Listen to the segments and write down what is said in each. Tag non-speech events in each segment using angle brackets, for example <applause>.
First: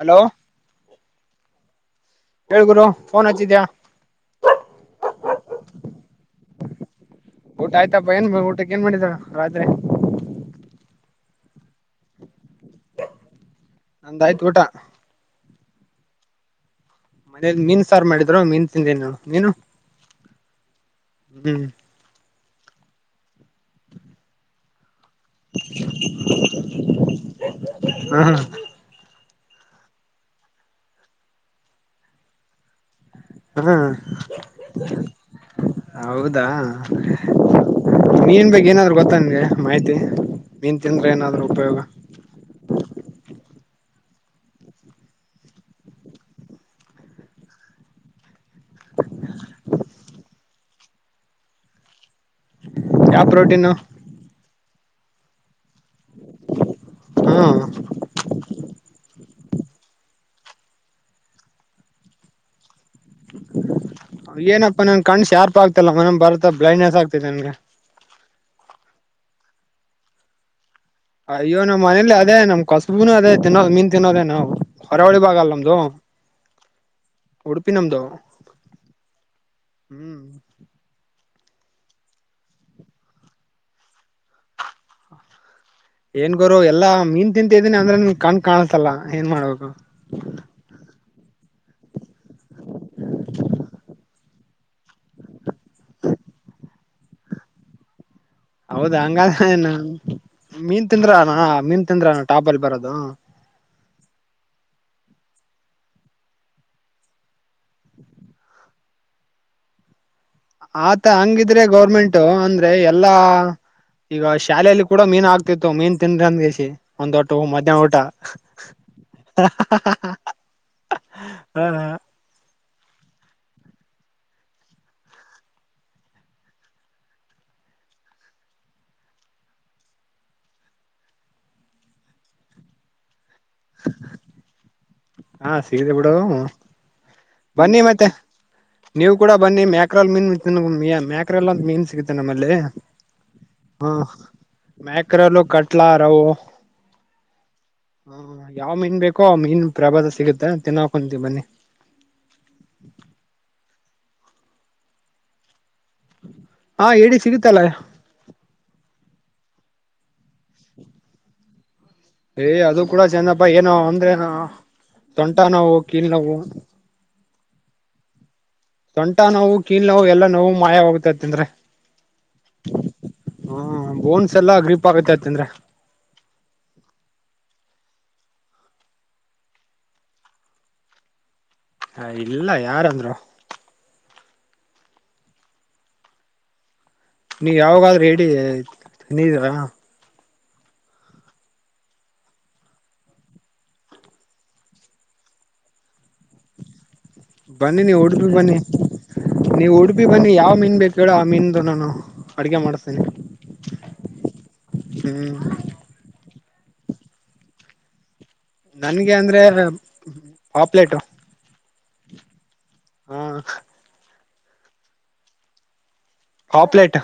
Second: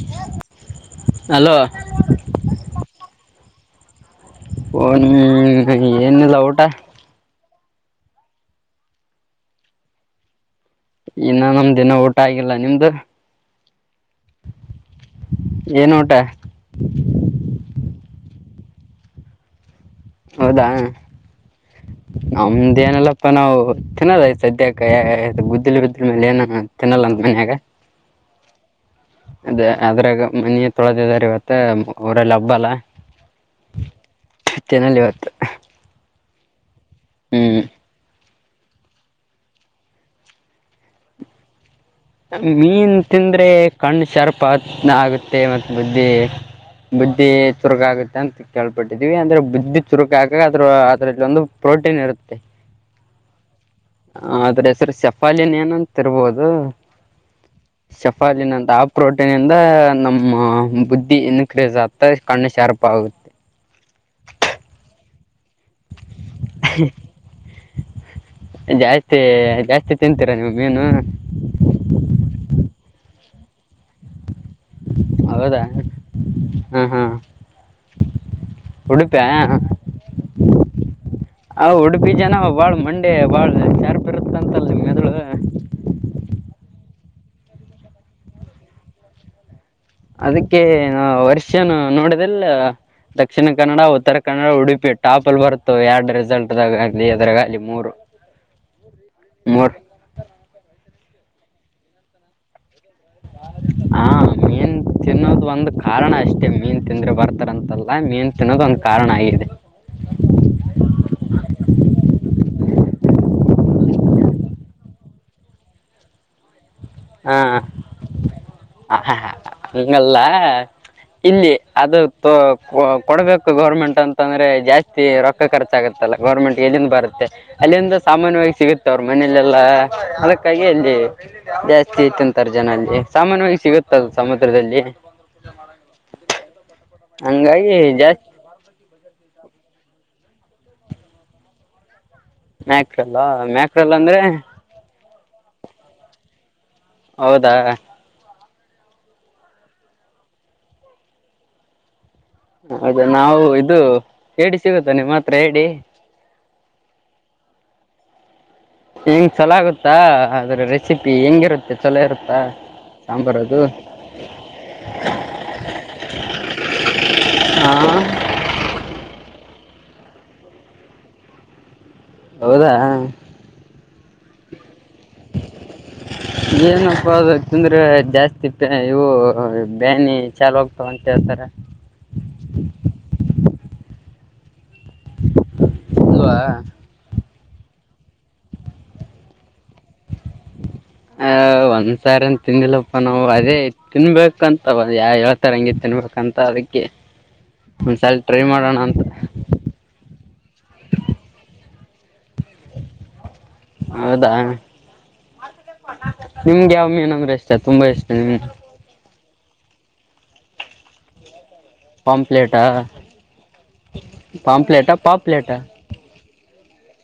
Hello hello ಹೇಳ ಗುರು phone ಿದಾ <unintelligible> own ಏನಿಲ್ಲ ಊಟ ಊಟ ಆಯ್ತಪ್ಪ ಏನ್ ಊಟಕ್ಕೆ ಏನ್ ಮಾಡಿದಾರ ರಾತ್ರಿ ಇನ್ನು ನಮ ದಿನ ಊಟ ಆಗಿಲ್ಲ ನಿಮ್ದು ನಂದ ಆಯ್ತು ಊಟ ಏನು ಊಟ ಮನೇಲಿ ಮೀನ್ ಸಾರು ಮಾಡಿದ್ರು ಮೀನ್ ತಿಂದಿನಿ ನೀನು ಹೌದಾ ಹ್ಮ್ ನಮ್ದ ಏನಲ್ಲಪ್ಪಾ ನಾವು ತಿನ್ನಲಾ ಈ ಸದ್ಯಕ್ಕೆ ಗುದಲು ಬಿದ್ದಲ್ ಮೇಲೆ ಏನ ತಿನ್ನಲ್ಲ ಅಂತ ಮನ್ಯಾಗ ಹ ಅದ ಅದ್ರಾಗ ಮನಿ ತೊಳದಿದಾರ ಇವತ್ತ ಊರಲ್ಲಿ ಹಬ್ಬ ಅಲ್ಲ ಹಾ ತಿನ್ನಲ್ಲ ಇವತ್ತು ಹೌದು ದಾ ಹ್ಮ್ ಮೀನಬಗ್ಗೆ ಏನಾದ್ರು ಗೊತ್ತಾ ನಿನ್ಗೆ ಮಾಹಿತಿ ಮೀನತಿಂದ್ರೆ ಏನಾದ್ರು ಉಪಯೋಗ ಮೀನ್ ತಿಂದ್ರೆ ಕಣ್ಣು ಶರ್ಪ ಆಗುತ್ತೆ ಮತ್ತ್ ಬುದ್ಧಿ ಬುದ್ಧಿ ಚುರ್ಗ ಆಗುತ್ತೆ ಅಂತ ಕೇಳ್ಪಟ್ಟಿದೀವಿ ಅಂದ್ರೆ ಬುದ್ಧಿ ಚುರುಕಾಕ ಅದ್ರ ಒಂದು ಪ್ರೋಟೀನ್ ಇರುತ್ತೆ ಯಾವ ಪ್ರೋಟೀನು ಹ ಆದ್ರೆ ಸರ್ ಶೆಫಾಲಿಯನ್ ಏನಂತರಬಹದು ಹಾ ಶಫಾಲಿನಂತ ಆಪ್ ಪ್ರೋಟಿನ್ ನಮ್ಮ ಬುದ್ಧಿ ಇನ್ಕ್ರೇಸ್ ಆಗ್ತ ಕಣ್ಣು ಶಾರ್ಪ್ ಆಗುತ್ತೆ ಏನಪ್ಪ ನನ್ ಕಣ ಶಾರ್ಪ್ ತುಪ್ಪ ಆಗ್ತಲ್ಲ ಮನ ಬರ್ತಾ ಬ್ಲೈಂಡ್ನೆಸ್ ಆಗ್ತೈತಿ ನನ್ಗೆ ಮತ್ತೆ ಜಾಸ್ತಿ ತಿಂತೀರಾ ನಿಮ್ಗೆ ಅಯ್ಯೋ ನಮ್ಮ್ ಮನೇಲಿ ಅದೇ ನಮ್ ಕಸಬುನು ಅದೇ ತಿನ್ನೋದು ಮೀನ್ ತಿನ್ನೋದೇ ನಾವು ಕರಾವಳಿ ಭಾಗಲ್ಲ ಹೌದಾ ನಮ್ದು ಹಾ ಹಾ ಉಡುಪಿ ನಮ್ದು ಉಡುಪಿಯ ಹ್ಮ ಆಉಡುಪಿ ಜನ ಬಾಳ್ ಮಂಡೆ ಬಾಳ್ ಚರ್ಪ್ ಇರುತ್ತ ಅಂತಲ್ ನಿ ಮೆದಳು ಏನ್ಗೋರು ಎಲ್ಲಾ ಮೀನ್ ತಿಂತಿದೀನಿ ಅಂದ್ರೆ ನಿಮಗ್ ಕಣ ಕಾಣಸಲ್ಲ ಏನ್ ಮಾಡ್ಬೇಕು ಅದಕ್ಕೆ ನಾ ವರ್ಷನು ನೋಡ ದಕ್ಷಿಣ ಕನ್ನಡ ಉತ್ತರ ಕನ್ನಡ ಉಡುಪಿ ಟಾಪ ಅಲ್ಲಿ ಬರುತ್ತೋ ಎಡ್ ರಿಸಲ್ ಹೌದ ಹಂಗಾಡಾಗ್ ತಿಂದ್ರನಾ ಮೀನ್ ತಿಂದ್ರಣ ಟಾಪಲ್ಲಿ ಬರೋದು. ಹಾ ಮೀನ್ ತಿನ್ನೋದ ಒಂದ್ ಕಾರಣ ಅಷ್ಟೇ ಮೀನ್ ತಿಂದ್ರೆ ಬರ್ತಾರಂತಲ್ಲ ಮೀನ್ ತಿನ್ನೋದ ಒಂದ್ ಕಾರಣ ಆಗಿದೆ. ಆತ ಹಂಗಿದ್ರೆ ಗೌರ್ಮೆಂಟ್ ಅಂದ್ರೆ ಎಲ್ಲ ಈಗ ಶಾಲೆಯಲ್ಲಿ ಕೂಡ ಮೀನ್ ಆಗ್ತಿತ್ತು ಮೀನ್ ತಿಂದು ಅಂದಿಗೇಶಿ. ಹಾ ಹಂಗಲ್ಲ ಇಲ್ಲಿ ಹ ಅದು ತ ಕೊಡ್ಬೇಕು ಗೌರ್ಮೆಂಟ್ ಅಂತ ಅಂದ್ರೆ ಜಾಸ್ತಿ ರೊಕ್ಕ ಖರ್ಚಾಗತ್ತಲ್ಲ ಗೌರ್ಮೆಂಟ್ ಎಲ್ಲಿಂದ ಬರುತ್ತೆ ಅಲ್ಲಿಂದ ಸಾಮಾನ್ಯವಾಗಿ ಸಿಗುತ್ತೆ ಅವ್ರ ಮನೇಲೆಲ್ಲ ಅದಕ್ಕಾಗಿ ಅಲ್ಲಿ ಜಾಸ್ತಿ. ತಿ ತಿಂತಾರೆ ಜನ ಅಲ್ಲಿ. ಸಾಮಾನ್ಯವಾಗಿ ಸಿಗುತ್ತದು ಸಮುದ್ರದಲ್ಲಿ. ಹಾ ಸಿಗಿದೆ ಬಿಡು. ಹಂಗಾಗಿ ಬನ್ನಿ ಮತ್ತೆ ಜಾಸ್ತಿ ನೀವು ಕೂಡ, ಬನ್ನಿ ಮ್ಯಾಕ್ರಲ್ ಮೀನ್ ಮೀ ಮ್ಯಾಕ್ರಲ್ ಮೀನ್ ಸಿಗು ಮ್ಯಾಕ್ರಲ್ಲ ಮ್ಯಾಕ್ರಲ್ಲ ಅಂದ್ರೆ, ಕ್ರಲ್ ಕಟ್ಲಾ ರವ್, ಹೌದಾ. ಯಾವ್ ಮೀನ್ ಬೇಕೋ ಆ ಮೀನ್ ಪ್ರಭಾವ ಸಿಗುತ್ತೆ ತಿನ್ನಾಕೊಂತೀ ಬನ್ನಿ. ಹೌದಾ ನಾವು ಇದು ಏಡಿ ಸಿಗುತ್ತ ನಿಮ್ಮ ಹತ್ರ ಏಡಿ. ಹಾ ಏಡಿ ಸಿಗುತ್ತಲ್ಲ. ಹೆಂಗ್ ಚಲೋ ಆಗುತ್ತಾ ಅದ್ರುದ ರೆಸಿಪಿ ಹೆಂಗಿರುತ್ತೆ. ಚಲೋ ಇರುತ್ತಾ ಏ ಅದು ಕೂಡ ಚೆಂದಪ್ಪ ಸಾಂಬಾರದು ಏನ ಅಂದ್ರೆ ಏನು ಸೊಂಟ ನೋವು, ಕೀಲ್ ನೋವು, ಹಾ, ತೊಂಟ ನೋವು, ಕೀಲ್ ನೋವು ಎ, ಲ್ಲಾ ನೋವು ಮಾಯವಾಗುತ್ತೆ ಅದ ತಿಂದ್ರೆ. ಹೌದಾ. ಹ್ಮ ಬೋನ್ಸ್ ಎಲ್ಲಾ ಗ್ರಿಪ್, ಆಗುತ್ತೆ ತಿಂದ್ರೆ ಎನು ಅಪ ಅದು. ತಿಂದ್ರ ಜಾಸ್ತಿ ಇವು ಪ ಬ್ಯಾನಿ ಚಾಲು ಆಗ್ತವ ಅಂತ ಹೇಳ್ತಾರ. ಏ ಇಲ್ಲ ಯಾರಂದ್ರು. <unintelligible> ನೀವು ಯಾವಾಗಾದ್ರೂ ಏಡಿ ತಿಂದಿದ್ದೀರಾ. ಆ ಒಂದ್ಸಾರನ್ ತಿಂದಿಲ್ಲಪ್ಪ ನಾವು ಅದೇ ತಿನ್ಬೇಕಂತ ಒ ಯಾವ ಹೇಳ್ತಾರ ತಿನ್ಬೇಕಂತ ಅದಕ್ಕೆ. ಬನ್ನಿ ನೀವು ಒಂದ್ಸಲ ಉಡುಪಿ ಟ್ರೈ ಬನ್ನಿ ಮಾಡೋಣ ಅಂತ ನೀವು ಉಡುಪಿ ಬನ್ನಿ ಯಾವ್ ಮೀನ್ ಬೇಕು ಹೇಳು ಆ ಮೀನ್ ನಾನು ಅಡುಗೆ ಮಾಡಿಸ್ತೀನಿ ಹೌದಾ ಹ್ಮ್. ನಿಮ್ಗೆ ಯಾವಲ್ ಮೀನು ಅಂದ್ರೆ ಇಷ್ಟ ತುಂಬಾ ಇಷ್ಟ ನಿಮ್ಗೆ. ನನ್ಗೆ ಅಂದ್ರೆ ಪಾಪ್ಲೆೇಟು. ಪಂಪ್ಲೇಟ್, ಟ ಹಾ. ಪಾಂಪ್ಲೇಟಾ ಪಾಪ್ಲೇಟಾ ಪಾಪ್ಲೆಟ್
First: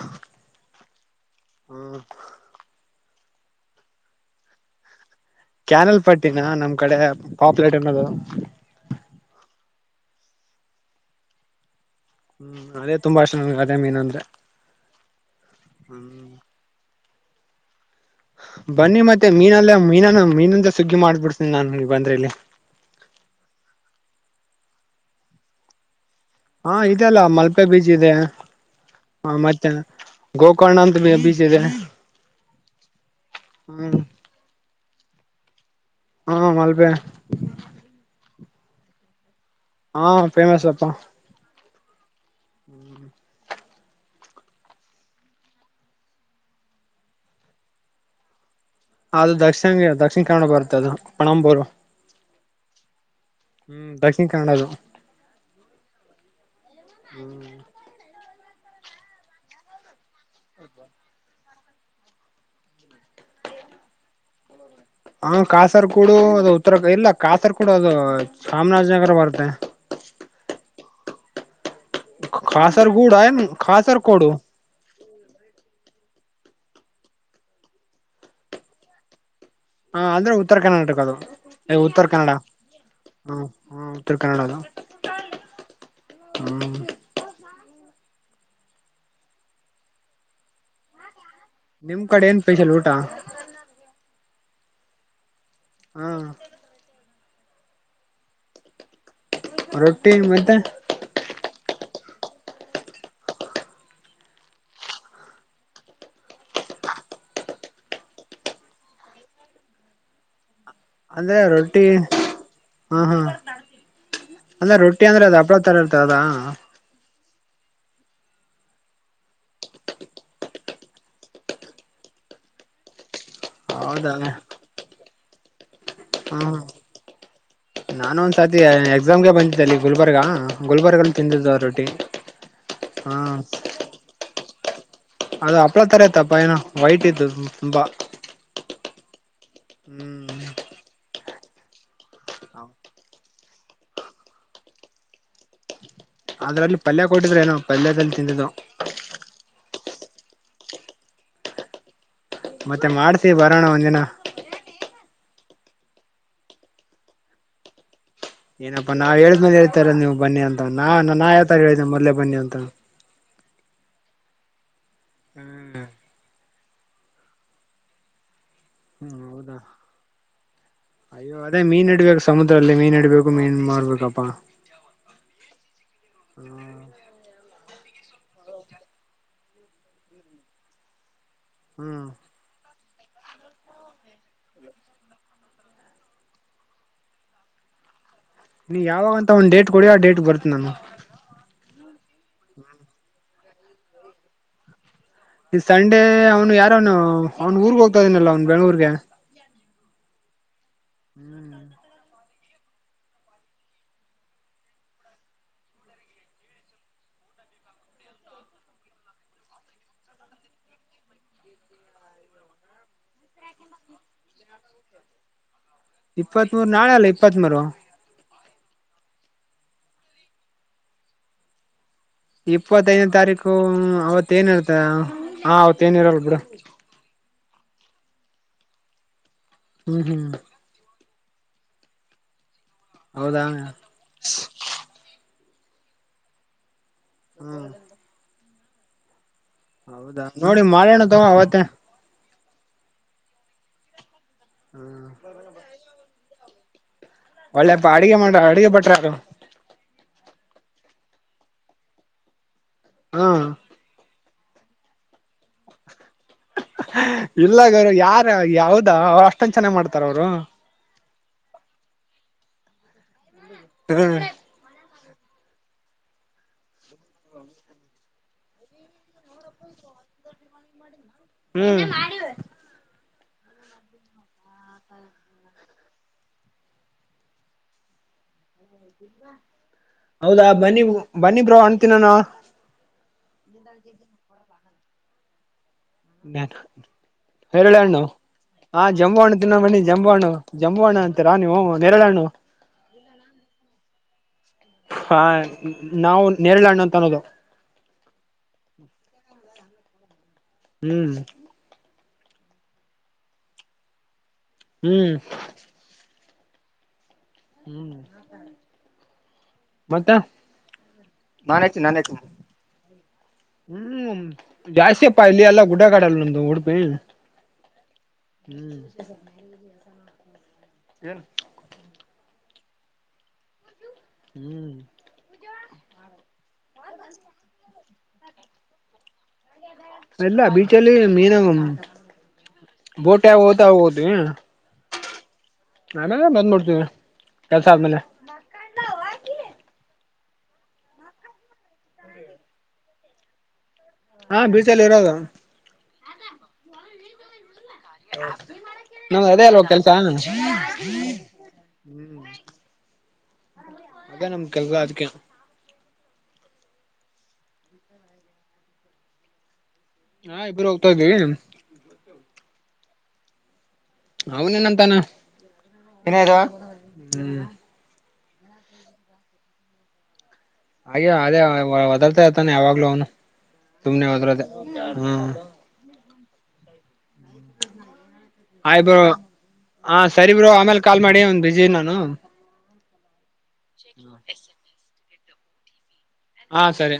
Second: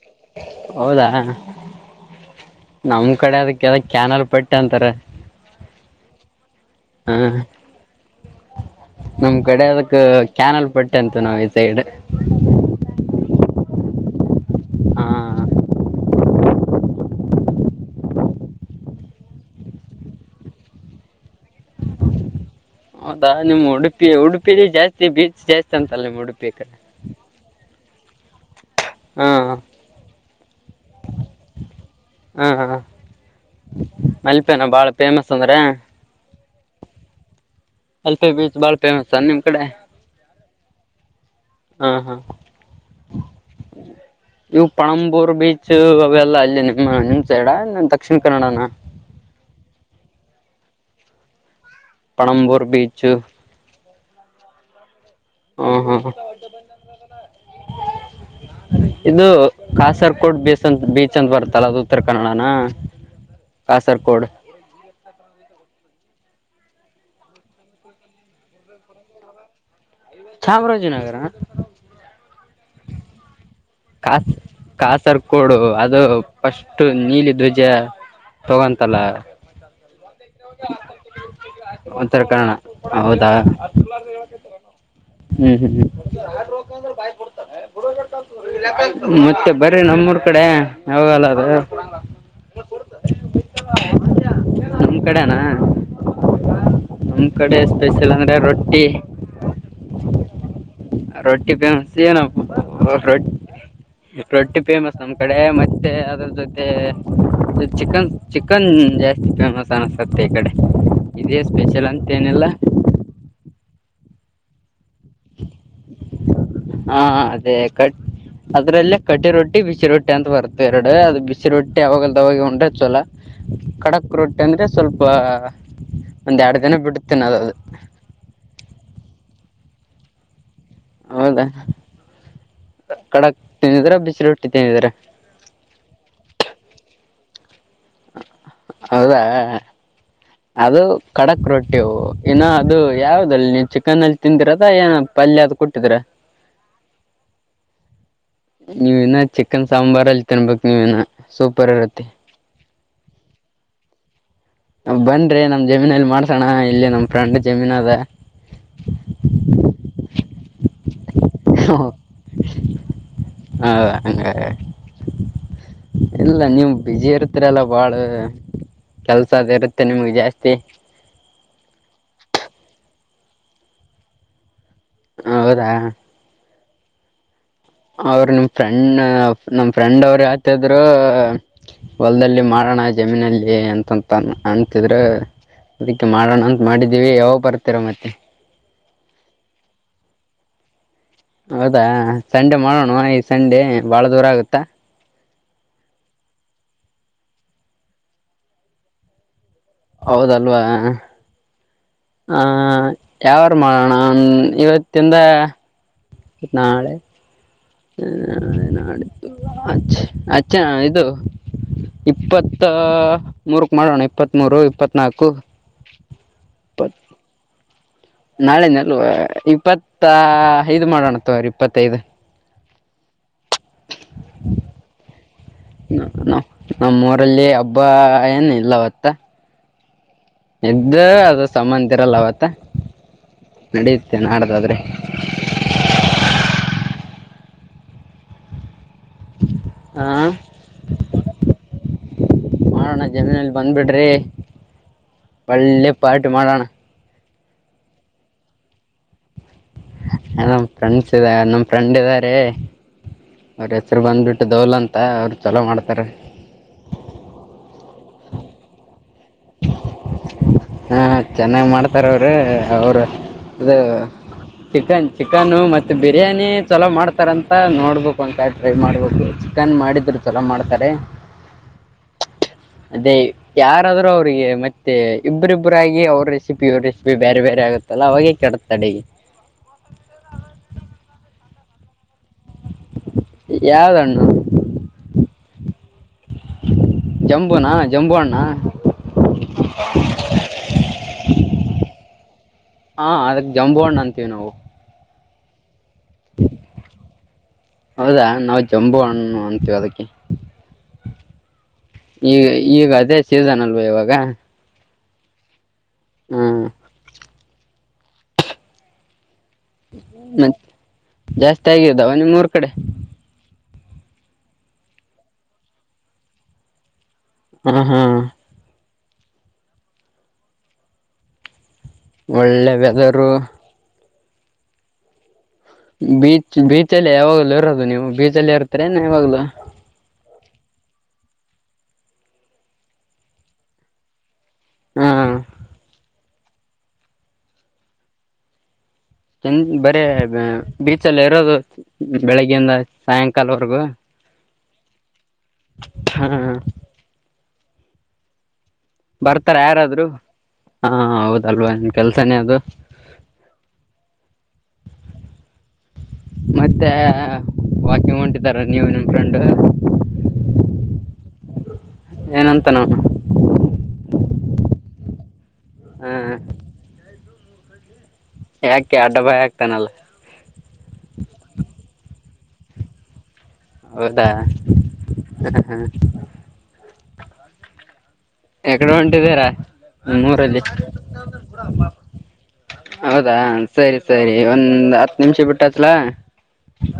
ಹೌದಾ ಹ್ಮ್ ನಮ್ ಕಡೆ ಅದಕ್ಕೆದ ಕ್ಯಾನರ್ ಪಟ್ಟೆ ಅಂತಾರೆ ಕ್ಯಾನಲ್ ಪಟ್ಟಿನ ನಮ್ ಕಡೆ ಪಾಪ್ಲೇಟ್ ಅನ್ನೋದು ನಮ್ ಕಡೆ ಅದಕ್ ಕ್ಯಾನಲ್ ಪಟ್ಟೆ ಅಂತ ನಾವು ಈ ಸೈಡ್ ಹ್ಮ್ ಅದೇ ತುಂಬಾ ಇಷ್ಟ ನನ್ಗೆ ಅದೇ ಮೀನ್ ಅಂದ್ರೆ ಹ ಹ್ಮ್ ಬನ್ನಿ ಮತ್ತೆ ಮೀನಲ್ಲ ಮೀನನ್ನು ಮೀನಂದ ಸುಗ್ಗಿ ಮಾಡ್ಬಿಡ್ತೀನಿ ನಾನು ಬಂದ್ರೆ ಇಲ್ಲಿ ಹೌದಾ ನಿಮ್ಮ್ ಉಡುಪಿ ಉಡುಪಿಲಿ ಜಾಸ್ತಿ ಬೀಚ್ ಜಾಸ್ತಿ ಅಂತ ಹಾ ಇದೆ ಅಲ್ಲ ಮಲ್ಕೆ ಬೀಚ್ ದೆ ಹಾ ಮತ್ತೆ ಗೋಕರ್ಣ ಅಂತ ಬೀಚ್ ಇದೆ ಹಾ ಹಾ ಹ್ಮ ಮಲ್ಪೆನ ಬಾಳ ಫೇಮಸ್ ಅಂದ್ರೆ ಹಾ ಮಲ್ಪೆ ಅಲ್ಫೆ ಬೀಚ್ ಬಾಳ ಫೇಮಸ್ಸ ನಿಮ್ ಕಡೆ ಹಾ ಫೇಮಸ್ ಅಪ್ಪಾ ಹಾ ಹಾ ಇವು ಪಳಂಬೂರ್ ಬೀಚ್ ಅವೆಲ್ಲ ಅಲ್ಲಿ ನಿಮ್ಮ ನಿಮ್ ಸೈಡ ದಕ್ಷಿಣ ಕನ್ನಡನ ಅದು ದಕ್ಷಿಣ ದಕ್ಷಿಣ ಕನ್ನಡ ಬರುತ್ತೆ ಅದು ಪಣಂಬೂರು ಪಣಂಬೂರ್ ಬೀಚ್ ಹ್ಮ್ ದಕ್ಷಿಣ ಕನ್ನಡದು ಹಾ ಹಾ ಇದು ಕಾಸರ್ಕೋಡ್ ಬೀಸ್ ಅಂತ ಬೀಚ್ ಅಂತ ಬರುತ್ತಲ್ಲ ಅದು ಉತ್ತರ ಕನ್ನಡನ ಕಾಸರ್ ಕೋಡ್ ಹ ಕಾಸರ್ ಕೂಡು ಅದು ಉತ್ತರ ಇಲ್ಲ ಕಾಸರ್ ಕೂಡು ಅದು ಚಾಮರಾಜನಗರ ಬರುತ್ತೆ ಚಾಮರಾಜನಗರ ಕಾಸರ್ಗುಡ ಆನು ಕಾಸರ್ಗೋಡು ಸರ್ ಕೊಡು ಅದು ಫಸ್ಟ್ ನೀಲಿ ಧ್ವಜ ತಗೊಂತಲ್ಲ ಹ ಅಂದ್ರೆ ಉತ್ತರ ಕರ್ನಾಟಕ ಅದು ಉತ್ತರ ಕನ್ನಡ ಹೌದಾ ಹ ಹ ಉತ್ತರ ಕನ್ನಡ ಅದು ಹ್ಮ್ ಹ್ಮ್ ಹ್ಮ್ ಮತ್ತೆ ಬರೀ ನಮ್ಮೂರ್ ಕಡೆ ಯಾವಾಗಲ್ಲ ಅದು ನಿಮ್ ಕಡೆ ಏನ್ ಸ್ಪೆಷಲ್ ಊಟ ನಮ್ ಕಡೆನಾ ಹಾ ನಮ್ ಕಡೆ ಸ್ಪೆಷಲ್ ಅಂದ್ರೆ ರೊಟ್ಟಿ ರೊಟ್ಟಿ ಮತ್ತೆ ರೊಟ್ಟಿ ಫೇಮಸ್ ಏನ ರ ರೊಟ್ಟಿ ಫೇಮಸ್ ನಮ್ಮ ಕಡೆ ಮತ್ತೆ ಅದ್ರ ಜೊತೆ ಚಿಕನ್ ಚಿಕನ್ ಜಾಸ್ತಿ ಫೇಮಸ್ ಸತ್ತ ಈ ಕಡೆ ಅಂದ್ರೆ ಇದೇ ರೊಟ್ಟಿ ಸ್ಪೆಷಲ್ ಅಂತೇನಿಲ್ಲ ಹಾ ಹಾ ಅಲ್ಲ ರೊಟ್ಟಿ ಟ್ಟೆ ಅಂದ್ರೆ ಅದ ಹಪ್ಳ ತರ ಇರ್ತ ಅದಾ ಹಾ ಅದೇ ಕಟ್ ಅದ್ರಲ್ಲೇ ಕಟ್ಟಿ ರೊಟ್ಟಿ ಬಿಸಿ ರೊಟ್ಟಿ ಅಂತ ಬರ್ತ ಎರಡು ಅದು ಬಿಸಿ ರೊಟ್ಟಿ ಅವಾವಾಗಲದಾಗ ಉಂಡ್ರೆ ಚೊಲ ಹೌದಾ ಕಡಕ್ ರೊಟ್ಟಿ ಅಂದ್ರೆ ಸ್ವಲ್ಪ ಹಾ ಹ್ಮ ಹ ನಾನು ಒಂದ್ಸತಿ ಎಕ್ಸಾಮ್ಗೆ ಬಂದ ಲ್ಲಿ ಗುಲ್ಬರ್ಗ ಗುಲ್ಬರ್ಗಳು ಹೌದಾ ತಿಂದಿದ್ದ ರೊಟ್ಟಿ ಹ ಖಡಕ್ ತಿಂದಿದ್ರ ಬಿಸಿ ರೊಟ್ಟಿ ತಿಂದಿದ್ರ ಅದು ಹಪ್ಳ ತರತಪ್ಪ ಏನು ವೈಟ್ ಇದ್ದ ತುಂಬಾ ಹೌದಾ ಹ್ಮ್ ಅದು ಕಡಕ್ ರೊಟ್ಟಿ ಇನ್ನ ಅದು ಯಾವ್ದಲ್ಲಿ ನೀ ಚಿಕನ್ ಅಲ್ಲಿ ತಿಂದಿರದ ಏನ ಪಲ್ಯ ಅದ ಕೊಟ್ಟಿದ್ರ ಅದ್ರಲ್ಲಿ ಪಲ್ಯ ಕೊಟ್ಟಿದ್ರೆ ನಾವು ಪಲ್ಯದಲ್ಲಿ ತಿಂದಿದ್ದು ನೀವ ಇನ್ನ ಚಿಕನ್ ಸಾಂಬಾರ್ ಅಲ್ಲಿ ತನ್ಬೇಕು ನೀವೇನ ಸೂಪರ್ ಇರತ್ತೆ ಮತ್ತೆ ಮಾಡ್ಸ ಬರೋಣ ಒಂದ್ಜಿನ ಬನ್ರೈ ನಮ್ ಜಮೀನಲ್ಲಿ ಮಾಡ್ಸೋಣ ಇಲ್ಲಿ ನಮ್ ಫ್ರಂಡ್ ಜಮೀನ್ ಅದ ಏನಪ್ಪಾ ನಾವ್ ಹೇಳಿದ್್ಮೇಲೆ ಹೇತಾರ ನೀವು ಬನ್ನಿ ಅಂತ ನಾ ನಾ ಯಾವತ ಹೇಳಿದ್ದೇನೆ ಮೊದಲೇ ಬನ್ನಿ ಅಂತ ಹೌ ಹ ಹ್ಮ್ ಇಲ್ಲ ನೀವು ಬಿಝಿ ಇರ್ತರಲ್ಲ ಬಾಳ ಕೆಲ್ಸದ ಹೌದಾ ಇರುತ್ತೆ ನಿಮ್ಗೆ ಜಾಸ್ತಿ ಅಯ್ಯೋ ಅದೇ ಮೀನ್ ಇಡ್ಬೇಕು ಸಮುದ್ರದಲ್ಲಿ ಮೀನ್ ಇಡ್ಬೇಕು ಮೀನ್ ಮಾಡ್ಬೇಕಪ್ಪಾ ಹೌದಾ ಅವ್ರ ನಿಮ್ ಫ್ರೆಂಡ್ ನಮ್ ಫ್ರೆಂಡ್ ಅವರು ಯಾತ ಇದ್ರು ಹ್ಮ್ ಹೊಲ್ದಲ್ಲಿ ಮಾಡೋಣ ಆಯ್ತ ಜಮೀನಲ್ಲಿ ಅಂತಂತ ಅಂತಿದ್ರ ಅದಕ್ಕೆ ಮಾಡೋಣ ಅಂತ ಮಾಡಿದೀವಿ ಯಾವಾಗ ಬರ್ತರ ಮತ್ತೆ ನೀ ಯಾವಾಗಂತ ಒಂದ್ ಡೇಟ್ ಕೊಡವೋ ಆ ಡೇಟ್ ಬರುತ್ತ ನಾನು ಹೌದಾ ಸಂಡೆ ಮಾಡೋಣ ಮ ಸಂಡೆ ಭಾಳ ದೂರ ಆಗುತ್ತಾ ಈ ಸಂಡೇ ಅವನು ಯಾರ ಅವನು ಅವನು ಊರ್ಗ್ ಹೋಗ್ತ ಇದನಲ್ಲ ಅವ್ನ್ ಬೆಂಗಗಳೂರ್ಗೆ ಹೌದಲ್ವಾ ಹ್ಮ್ ಹ ಯಾವಾರು ಮಾಡೋಣ ಇವತ್ತಿಂದ ಇತ್ತು ನಾಳೆ ಹು ಅಚ್ಚ ಅಚ್ಚೆ ಇದು ಇಪ್ಪತ್ತ ಮೂರಕ್ ಮಾಡೋಣ ಇಪ್ಪತ್ಮ ಮೂರು ಇಪ್ಪತ್ನಾಲ್ಕು ಇಪ್ಪತ್ತ್ ಮೂೂರು ನಾಳೆ ಅಲ್ಲ ಇಪ್ಪತ್ತ್ ಮೂೂರು ನಾಳೆ ನಲ್ವ ಇಪ್ಪತ್ತ ಐದು ಮಾಡೋಣ ತ ಅವ್ರ ಇಪ್ಪತ್ತೈದು. ಇಪ್ಪತ್ತೈದನೇ ತಾರೀಕು ಅವತ್ತ ಏನ ಇರ್ತ ಹಾ ಅವತ್ತ ಏನ್ ಇರಲ್ ಹ ಬಿಡು ನಮ್ಮ ಊರಲ್ಲಿಬ್ಬ ಬಾ ಏನ ಇಲ್ಲ ಅವತ್ತ. ಹ್ಮ್ ಹ್ಮ್ ಇದ ಅದು ಸಮಂತಿರಲ್ಲ ಅವತ್ತ. ಹೌದಾ ನಡೆಯುತ್ತೆ ನಾಡದಾದ್ರೆ. ಹ್ಮ್ ಹ ಹೌದಾ ನೋಡಿ ಮಾವಿನಣ್ಣ ತಗ ಅವತ್ತೆ. ಮಾಡೋಣ ಜಮೀನಲ್ಲಿ ಬಂದ್ಬಿಡ್ರಿ. ಪಳ್ಳೆ ಪಾಠ ಕಟ್ ಮಾಡಣ. ಒಳ್ಳೆಪ್ಪ ಅಡಗೆ ಮಾಡ್ರ ಅಡುಗೆ ಬಟ್ರ ನ್ ಫ್ರೆಂಡ್ಸ್ ಇದ ನಮ ಫ್ರೆಂಡ್ ಇದಾರೆ. ಹಾ ಹೆಸರ್ ಬಂದ್ಬಿಟ್ ದವಲ ಅಂತ ಅವ್ರು ಚಲೋ ಮಾಡ್ತಾರೆ. ಇಲ್ಲಗ ಅವರು ಯಾರ ಯಾವ್ದ ಅವ ಅಷ್ಟೊಂದ ಚೆನ್ನ ಮಾಡ್ತಾರ ಅವರು. ಹಾ ಚೆನ್ನಾಗ್ ಮಾಡ್ತಾರ ಅವ್ರೀ ಅವರು. ಇದು ಹ್ಮ್ ಚಿಕನ್ ಚಿಕನ್ನು ಮತ್ತು ಬಿರಿಯಾನಿ ಚಲೋ ಮಾಡ್ತಾರ ಅಂತ ನೋಡ್ಬೇಕು ಅಂತ ಟ್ರೈ ಮಾಡ್ಬೇಕು ಚಿಕನ್ ಮಾಡಿದ್ರು ಚಲೋ ಮಾಡ್ತಾರೆ‌. ಹ್ಮ್ ಅದೇ ಯಾರಾದ್ರೂ ಅವ್ರಿಗೆ ಮತ್ತೆ ಇಬ್ಬರಿಬ್ಬರಾಗಿ ಅವ್ರ ರೆಸಿಪಿ ಅವ್ರ ರೆಸಿಪಿ ಬೇರೆ ಬೇರೆ ಆಗುತ್ತಲ್ಲ ಅವಾಗೆ ಕೆಡ ಹೌದಾ ಬನ್ನಿ ಬನ್ನಿ ಬ್ರೋ, ಅ ನಾನ ಯಾವ್ದಣ್ಣು? ನೇರಳ ಜಂಬು ಹಣ್ಣ ಹಾ ಜಮ್ಮು ಹಣ್ಣು ತಿನ್ನುವ ಬನ್ನಿ ಜಮುವಣ ಅಂತೀರ ಹ ನೆರಳ ಹಾ ಅದಕ್ ಜಂಬು ಹಣ್ಣು ಅಂತೀವಿ ನಾವು ಹಾ ನಾವು ನೇರಳೆ ಹಣ್ಣು ಅಂತ ಅನ್ನೋದು ಹೌದಾ ನಾವು ಜಂಬು ಹಣ್ಣು ಅಂತ. ಜದಕ್ಕೆ ಹ್ಮ್ ಈ ಈಗ ಅದೇ ಸೀಸನ್ ಅಲ್ವಾ ಇವಾಗ ಹ್ಮ್ ಹ್ಮ್ ಹ್ಮ್ ಮತ್ತೆ ಮತ್ತ ನಾನ್ ಜಾಸ್ತಿ ಹೆಚ್ಚು ನಾನ್ ಆಗದ ಹೆಚ್ಚು ಒಂದು ಮೂರು ಕಡೆ. ಹ್ಮ್ ಜಾಸ್ತಿಯಪ್ಪಾ ಇಲ್ಲಿ ಎಲ್ಲಾ ಗುಡಗಾಡಲ್ ನಮ್ದು ಉಡುಪಿ. ಹ ಹಾ ಬ ಏನ್ ಒಳ್ಳೆ ವೆದರು ಹ್ಮ್ ಬ ಬೀಚಲ್ಲಿ ಯಾವಾಗಲ ಇರೋದು ನೀವು ಬೀಜ ಅಲ್ಲಿ ಇರ್ತಾರ ಇವಾಗಲಲು ಇಲ್ಲ ಬೀಚಲ್ಲಿ ಮನ ಬೋಟ್ ಯಾವ ಹೋ ರೋದು ಹಾ ಆಮೇಲೆ ಬಂದ್ಬಡ್ತೀವಿ ಕೆಲ್ಸ ಆದ್ಮೇಲೆ ಚಂದ ಬರೀ ಬೀಚಲ್ಲ ಇರೋದು ಬೆಳಿಗ್ಗೆಿಂದ ಸಾಯಂಕಾಲವರೆಗೂ ಹಾ ಬೀಚಲ್ಲಿ ಇರೋದು ಹಾ ಹ ಬರ್ತಾರ ಯಾರಾದ್ರೂ ಹಾ ಹೌದಲ್ವಾ ನಿನ್ ಕೆಲ್ಸನೇ ಅದು ಅೇ ನಮ್ ಕೆಲ್ಗ ಅದಕ್ಕೆ ಮತ್ತೆ ವಾಕಿಂಗ್ ಹೊಂಟಿದಾರ ನೀವು ನಿಮ್ಮ್ ಫ್ರೆಂಡ್ ಹಾ ಇಬ್ಬರು ಹೋಗ್ತಾ ಇದ್ವಿ ಏನಂತ ನೋ ಅವನೇನಂತಾನ ಹಾ ಇನ್ನ ದೋ ಹ್ಮ ಯಾಕೆ ಅಡ್ಡಬಾಯ ಆಾಕ್ತಾನಲ್ಲ ಆವಾಗ್ ಹೌದಾ ಎಕಡೆ ಆಯ್ಬ್ರೋ ಹೊಂಟಿದ್ದೀರಾ ಹ ಸರಿ ಬ್ರೋ ನಿಮ್ಮೂರಲ್ಲಿ ಆಮೇಲೆ ಕಾಲ್ ಮಾಡಿ ಒಂದ್ ಬಿಸಿಿ ನಾನು ಹೌದು ಸರಿ ಸರಿ ಒಂದ ಹತ್ತು ನಿಮಿಷ ಬಿಟ್ಟತ್ಲ ಹಾ ಸರಿ